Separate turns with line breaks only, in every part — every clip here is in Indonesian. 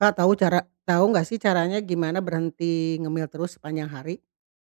Kak, tahu nggak sih caranya gimana berhenti ngemil terus sepanjang hari?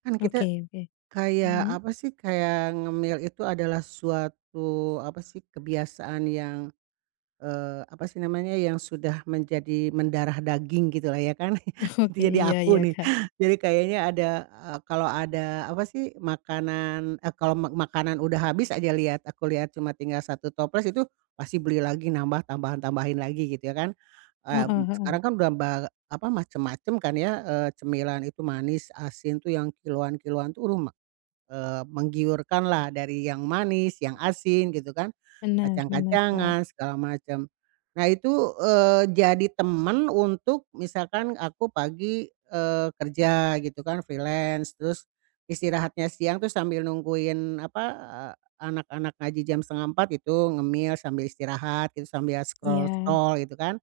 Kan
Oke
kita
oke.
kayak,
Mhm.
apa sih, kayak ngemil itu adalah suatu, apa sih, kebiasaan yang apa sih namanya, yang sudah menjadi mendarah daging gitulah ya kan, itu
Oke,
jadi
iya iya,
aku nih.
Kak.
Jadi kayaknya ada, kalau ada apa sih, makanan kalau makanan udah habis aja lihat, aku lihat cuma tinggal satu toples itu pasti beli lagi nambah, tambahan-tambahin lagi gitu ya kan.
Heeh heeh.
Sekarang kan udah apa, macem-macem kan ya, cemilan itu manis, asin tuh yang kiloan-kiloan tuh, aduh menggiurkan lah dari yang manis, yang asin gitu kan,
Benar benar, Kak.
kacang-kacangan segala macam. Nah itu, jadi temen untuk misalkan aku pagi, kerja gitu kan freelance, terus istirahatnya siang tuh sambil nungguin apa, anak-anak ngaji jam setengah empat itu ngemil sambil istirahat gitu, sambil
Iya.
scroll-scroll gitu kan.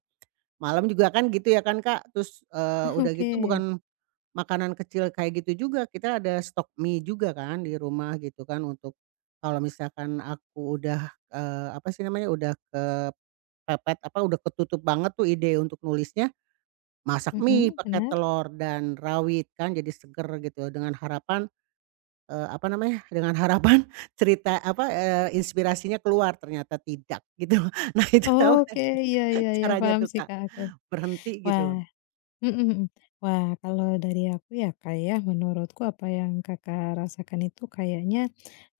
Malam juga kan gitu ya kan Kak, terus, udah gitu,
Oke.
bukan makanan kecil kayak gitu juga, kita ada stok mie juga kan di rumah gitu kan untuk kalau misalkan aku udah, apa sih namanya, udah kepepet apa, udah ketutup banget tuh ide untuk nulisnya, masak mie
Mhm,
pakai
benar.
telur dan rawit kan jadi seger gitu dengan harapan, apa namanya, dengan harapan cerita apa, inspirasinya keluar ternyata tidak gitu. Nah itu tahu
Oke, iya iya iya,
caranya
paham
tuh
sih,
Kak,
Kak, aku.
berhenti gitu loh.
Wah. Mhm mhm. Wah, kalau dari aku ya, Kak, ya, menurutku apa yang Kakak rasakan itu kayaknya,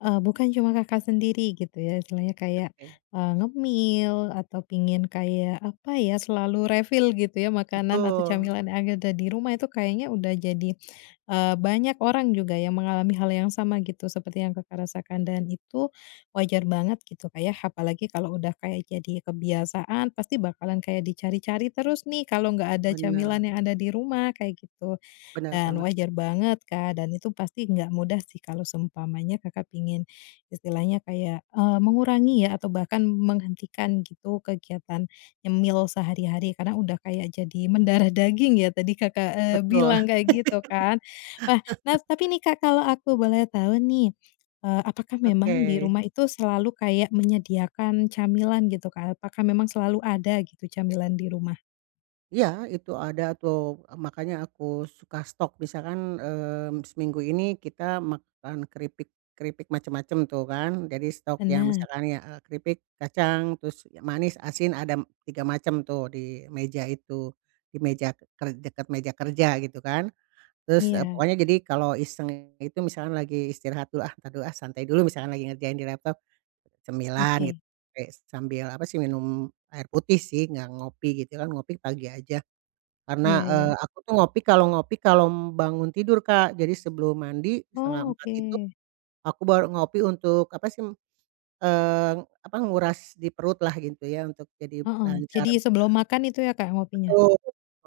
bukan cuma Kakak sendiri gitu ya, istilahnya kayak,
Oke,
ngemil atau pingin kayak, apa ya, selalu refill gitu ya makanan atau
betul,
camilan yang ada di rumah itu kayaknya udah jadi, banyak orang juga yang mengalami hal yang sama gitu seperti yang Kakak rasakan dan itu wajar banget gitu kayak apalagi kalau udah kayak jadi kebiasaan pasti bakalan kayak dicari-cari terus nih kalau nggak ada camilan
benar,
yang ada di rumah, kayak gitu.
benar
Dan
banget
wajar
Kak,
banget, Kak, dan itu pasti nggak mudah sih kalau seumpamanya Kakak pingin istilahnya kayak, mengurangi ya atau bahkan menghentikan gitu kegiatan nyemil sehari-hari karena udah kayak jadi mendarah daging ya tadi Kakak,
betul.
bilang kayak gitu kan. Wah, nah tapi nih, Kak, kalau aku boleh tahu nih, apakah
Oke.
memang di rumah itu selalu kayak menyediakan camilan gitu, Kak? Apakah memang selalu ada gitu camilan di rumah?
Iya, itu ada tuh, makanya aku suka stok misalkan, seminggu ini kita makan keripik keripik macam-macam tuh kan, jadi stok yang
Benar.
misalkan ya, keripik kacang, terus ya manis, asin, ada 3 macam tuh di meja itu, di meja ke- ker dekat meja kerja gitu kan. Terus,
Iya.
pokoknya jadi kalau iseng itu misalkan lagi istirahat dulu, ah entar dulu ah, santai dulu misalkan lagi ngerjain di laptop, cemilan
Oke.
gitu, kayak sambil apa sih, minum air putih sih, nggak ngopi gitu kan, ngopi pagi aja. Karena,
Iya iya.
aku tuh ngopi kalau bangun tidur, Kak. Jadi sebelum mandi setengah
Oh,
empat
oke.
itu aku baru ngopi untuk apa sih, eee, apa, nguras di perut lah gitu ya, untuk jadi
Heeh,
lancar.
jadi sebelum makan itu ya, Kak, ngopinya?
Betul,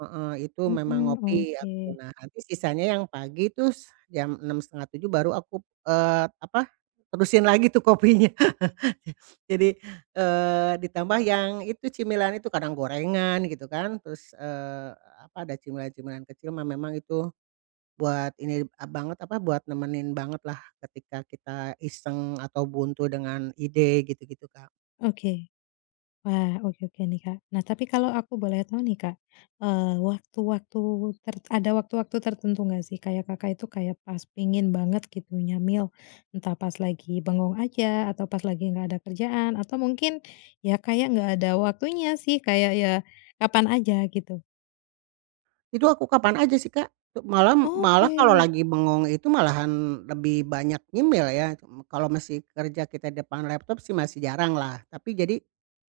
heeh, itu
Mhm,
memang ngopi
oke.
aku. Nah, nanti sisanya yang pagi tuh jam enam setengah tujuh baru aku, apa, terusin lagi tuh kopinya. Jadi, ditambah yang itu cemilan itu kadang gorengan gitu kan, terus, apa, ada cemilan-cemilan kecil mah memang itu buat ini banget, apa, buat nemenin banget lah ketika kita iseng atau buntu dengan ide gitu-gitu, Kak.
Oke. Wah, oke oke nih, Kak. Nah, tapi kalau aku boleh tahu nih, Kak, waktu-waktu ada waktu-waktu tertentu nggak sih kayak Kakak itu kayak pas pingin banget gitu nyamil, entah pas lagi bengong aja atau pas lagi nggak ada kerjaan atau mungkin ya kayak nggak ada waktunya sih, kayak ya kapan aja gitu?
Itu aku kapan aja sih, Kak. Malah malah
Oke.
kalau lagi bengong itu malahan lebih banyak nyemil ya, kalau masih kerja kita depan laptop sih masih jarang lah, tapi jadi,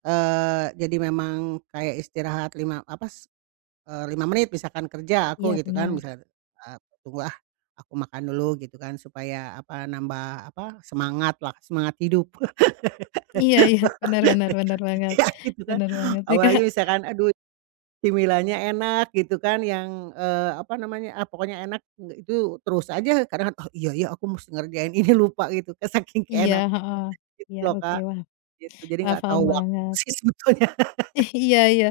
jadi memang kayak istirahat lima apa s 5 menit misalkan kerja
Iya
aku gitu kan
benar.
misal, tunggu ah, aku makan dulu gitu kan supaya apa, nambah apa, semangat lah, semangat hidup.
Iya iya, benar benar benar banget.
Ya gitu kan.
Benar banget sih, Kak.
Apalagi misalkan aduh cemilannya enak gitu kan yang, apa namanya, ah, pokoknya enak nggak itu terus aja kadang, "Oh iya iya aku mesti ngerjain ini," lupa gitu kan saking
Iya,
keenakan,
heeh.
gitu
Iya,
loh
oke,
Kak,
wah,
gitu. Jadi
wah,
nggak
paham
tahu waktu
banget.
sih sebetulnya.
Iya iya.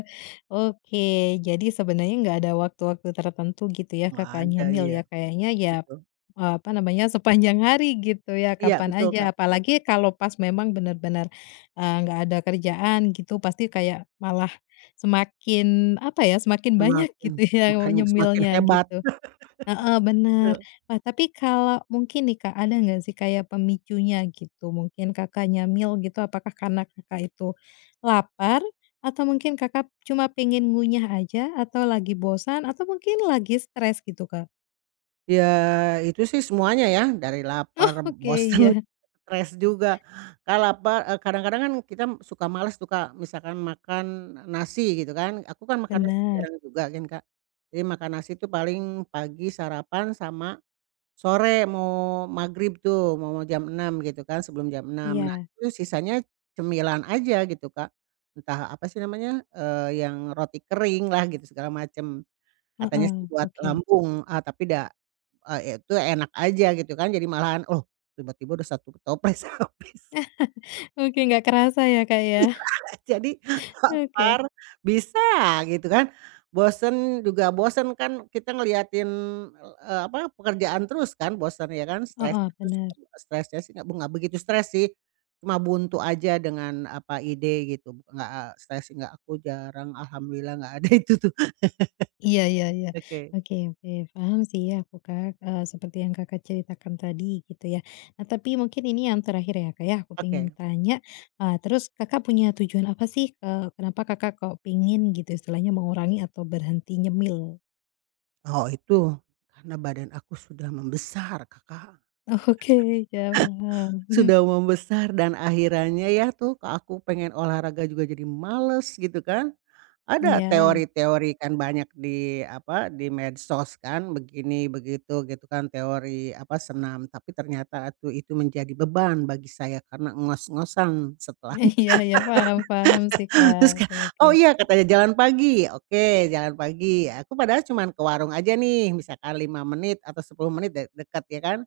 Oke, jadi sebenarnya nggak ada waktu-waktu tertentu gitu ya
Nggak
Kakak
ada,
nyemil
iya,
ya, kayaknya ya,
betul.
apa namanya, sepanjang hari gitu ya,
Iya
kapan
betul
aja.
Kak,
Apalagi kalau pas memang benar-benar, nggak ada kerjaan gitu, pasti kayak malah semakin, apa ya, semakin banyak
semakin
gitu ya,
makan semakin
nyemilnya
hebat,
gitu. Heeh, bener.
betul.
Nah, tapi kalau mungkin nih Kak, ada nggak sih kayak pemicunya gitu? Mungkin Kakak nyemil gitu, apakah karena Kakak itu lapar? Atau mungkin Kakak cuma pengen ngunyah aja? Atau lagi bosan? Atau mungkin lagi stres gitu, Kak?
Ya itu sih semuanya ya, dari lapar,
Oke,
bosen,
iya.
stres juga, kalau lapar, kadang-kadang kan kita suka males tuh, Kak, misalkan makan nasi gitu kan, aku kan makan nasi
Benar.
jarang juga kan, Kak. Jadi makan nasi tuh paling pagi sarapan sama sore mau maghrib tuh, mau mau jam 6 gitu kan, sebelum jam enam. Nah,
Iya.
itu sisanya cemilan aja gitu, Kak. Entah apa sih namanya, yang roti kering lah gitu segala macem. Katanya
Heeh,
sih buat
oke.
lambung, tapi da itu enak aja gitu kan jadi malahan, oh tiba-tiba udah satu toples habis.
Oke, nggak kerasa ya Kak ya?
Jadi
Oke.
lapar, bisa gitu kan. Bosen juga bosen kan kita ngeliatin, apa, pekerjaan terus kan bosen ya kan, stresnya
Heeh,
terus
benar.
stresnya sih nggak begitu stres sih, cuma buntu aja dengan apa, ide gitu, nggak stres nggak aku jarang alhamdulillah nggak ada itu tuh.
Iya iya iya.
Oke
Oke oke, paham sih ya aku, Kak, seperti yang Kakak ceritakan tadi gitu ya. Nah, tapi mungkin ini yang terakhir ya, Kak, ya, aku pengen
oke.
tanya, terus Kakak punya tujuan apa sih, kenapa Kakak kok pingin gitu istilahnya mengurangi atau berhenti nyemil?
Oh itu, karena badan aku sudah membesar Kakak,
Oke, iya paham, mhm,
sudah membesar dan akhirnya ya tuh ke aku pengen olahraga juga jadi males gitu kan. Ada
iya.
teori-teori kan banyak di apa, di medsos kan begini begitu gitu kan teori apa senam tapi ternyata tuh itu menjadi beban bagi saya karena ngos-ngosan setelah
Iya iya, paham paham sih, Kak,
terus kayak,
oke oke.
"Oh iya," katanya, "jalan pagi," oke jalan pagi aku padahal cuman ke warung aja nih misalkan 5 menit atau 10 menit dekat ya kan.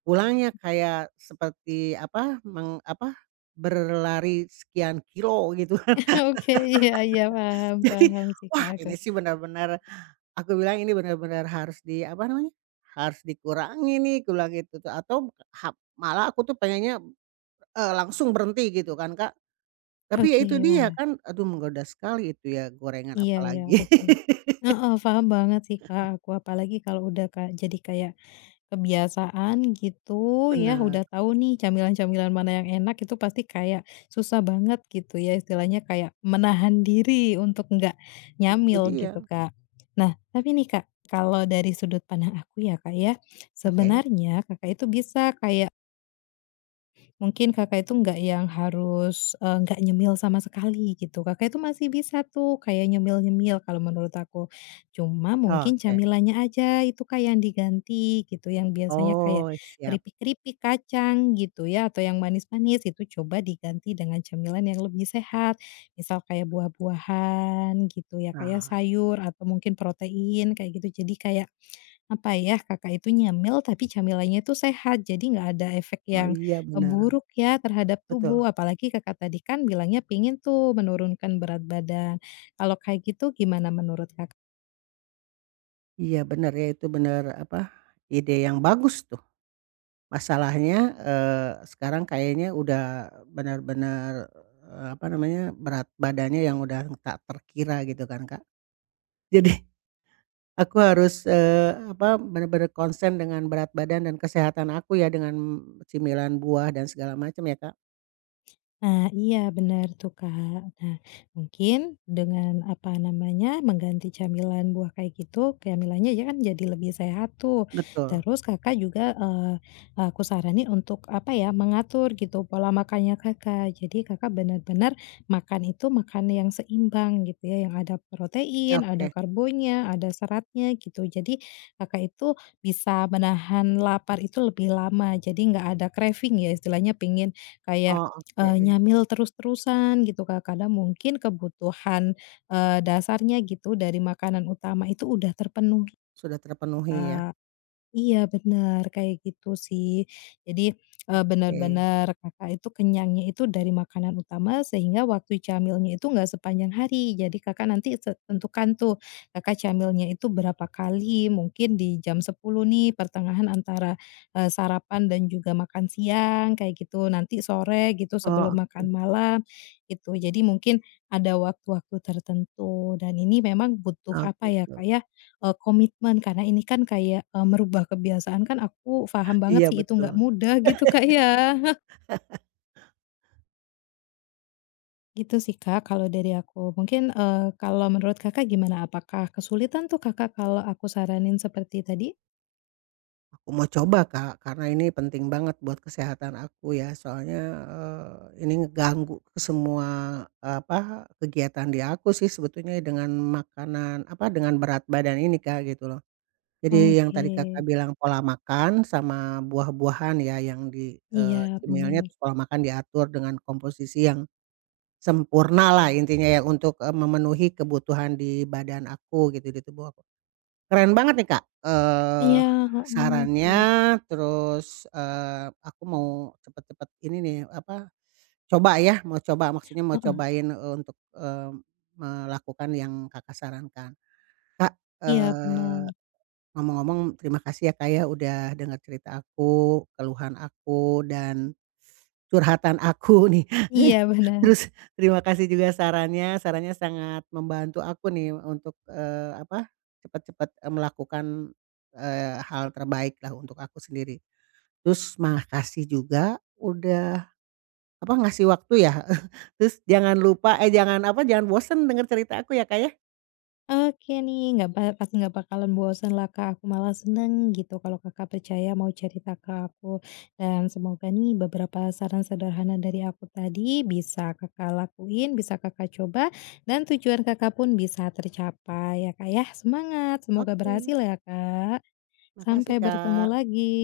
Pulangnya kayak seperti apa, apa, berlari sekian kilo gitu
Oke, iya iya, paham
Jadi,
paham sih, Kak,
wah
aku.
ini sih benar-benar aku bilang ini benar-benar harus di apa namanya, harus dikurangi nih aku bilang gitu tuh atau ha malah aku tuh pengennya, langsung berhenti gitu kan Kak. Tapi ya
Oke,
itu dia
wah.
kan, aduh menggoda sekali itu ya gorengan
Iya iya,
apalagi.
oke. Heeh, paham banget sih, Kak, aku. Apalagi kalau udah jadi kayak kebiasaan gitu ya,
Benar,
udah tahu nih camilan-camilan mana yang enak, itu pasti kayak susah banget gitu ya, istilahnya kayak menahan diri untuk nggak
itu
nyamil
dia.
gitu, Kak. Nah, tapi nih, Kak, kalau dari sudut pandang aku ya, Kak, ya,
Oke,
sebenarnya Kakak itu bisa kayak. Mungkin Kakak itu nggak yang harus, nggak nyemil sama sekali gitu, Kakak itu masih bisa tuh kayak nyemil-nyemil kalau menurut aku. Cuma mungkin
oke.
camilannya aja itu kayak yang diganti gitu, yang biasanya kayak
Oh siap.
keripik-keripik kacang gitu ya, atau yang manis-manis itu coba diganti dengan camilan yang lebih sehat. Misal kayak buah-buahan gitu ya kayak
Nah,
sayur atau mungkin protein kayak gitu. Jadi kayak apa ya, Kakak itu nyemil tapi camilannya itu sehat, jadi nggak ada efek
oh
yang,
iya benar,
buruk ya terhadap tubuh.
betul.
Apalagi Kakak tadi kan bilangnya pengen tuh menurunkan berat badan. Kalau kayak gitu gimana menurut Kakak?
Iya benar ya itu benar apa, ide yang bagus tuh. Masalahnya, sekarang kayaknya udah benar-benar apa namanya, berat badannya yang udah tak terkira gitu kan Kak. Jadi aku harus, apa, benar-benar konsen dengan berat badan dan kesehatan aku ya dengan cemilan buah dan segala macam ya Kak?
Nah, iya benar tuh, Kak. Nah, mungkin dengan, apa namanya, mengganti camilan buah kayak gitu, camilannya ya kan jadi lebih sehat tuh.
Betul,
Terus Kakak juga, aku saranin untuk, apa ya, mengatur gitu pola makannya Kakak. Jadi Kakak benar-benar makan itu makan yang seimbang gitu ya, yang ada protein, ada
oke.
karbonya, ada seratnya gitu. Jadi Kakak itu bisa menahan lapar itu lebih lama, jadi nggak ada craving ya istilahnya pingin kayak.
Oh oke,
Nyamil terus-terusan gitu, Kak. Kadang mungkin kebutuhan, dasarnya gitu dari makanan utama itu udah terpenuhi.
sudah terpenuhi ya,
Iya benar kayak gitu sih. Jadi, benar
oke.
bener Kakak itu kenyangnya itu dari makanan utama sehingga waktu camilnya itu nggak sepanjang hari. Jadi Kakak nanti tentukan tuh, Kakak camilnya itu berapa kali, mungkin di jam 10 nih pertengahan antara, sarapan dan juga makan siang kayak gitu, nanti sore gitu sebelum
Oh
makan
oke,
malam, gitu. Jadi mungkin ada waktu-waktu tertentu dan ini memang butuh
oh
apa ya,
gitu.
Kak, ya, komitmen karena ini kan kayak, merubah kebiasaan kan aku paham banget
Iya
sih itu nggak
betul.
mudah gitu, Kak, ya. Gitu sih, Kak, kalau dari aku. Mungkin, kalau menurut Kakak gimana? Apakah kesulitan tuh Kakak kalau aku saranin seperti tadi?
Aku mau coba Kak, karena ini penting banget buat kesehatan aku ya, soalnya, ini ngeganggu ke semua, apa, kegiatan di aku sih sebetulnya dengan makanan apa, dengan berat badan ini Kak, gitu loh. Jadi yang
Oke.
tadi Kakak bilang pola makan sama buah-buahan ya yang di,
Iya
cemilnya,
benar.
terus pola makan diatur dengan komposisi yang sempurna lah intinya ya untuk, memenuhi kebutuhan di badan aku gitu, di tubuh aku. Keren banget nih, Kak,
Iya, heeh, oke.
sarannya terus, aku mau cepet-cepet ini nih, apa, coba ya, mau coba maksudnya mau
Heeh.
cobain, untuk, melakukan yang Kakak sarankan. Kak,
Iya
eee
benar.
ngomong-ngomong terima kasih ya, Kak, ya, udah dengar cerita aku, keluhan aku, dan curhatan aku nih.
Iya benar.
Terus terima kasih juga sarannya, sarannya sangat membantu aku nih untuk, apa, cepat-cepat, melakukan, hal terbaik lah untuk aku sendiri. Terus makasih juga udah, apa, ngasih waktu ya, terus jangan lupa jangan, apa, jangan bosen dengar cerita aku ya, Kak, ya.
Oke nih, nggak pasti nggak bakalan bosan lah, Kak, aku malah seneng gitu kalau Kakak percaya mau cerita ke aku. Dan semoga nih beberapa saran sederhana dari aku tadi bisa Kakak lakuin, bisa Kakak coba, dan tujuan Kakak pun bisa tercapai ya, Kak, ya. Semangat, semoga
Oke,
berhasil ya, Kak.
makasih,
Sampai bertemu
Kak.
lagi.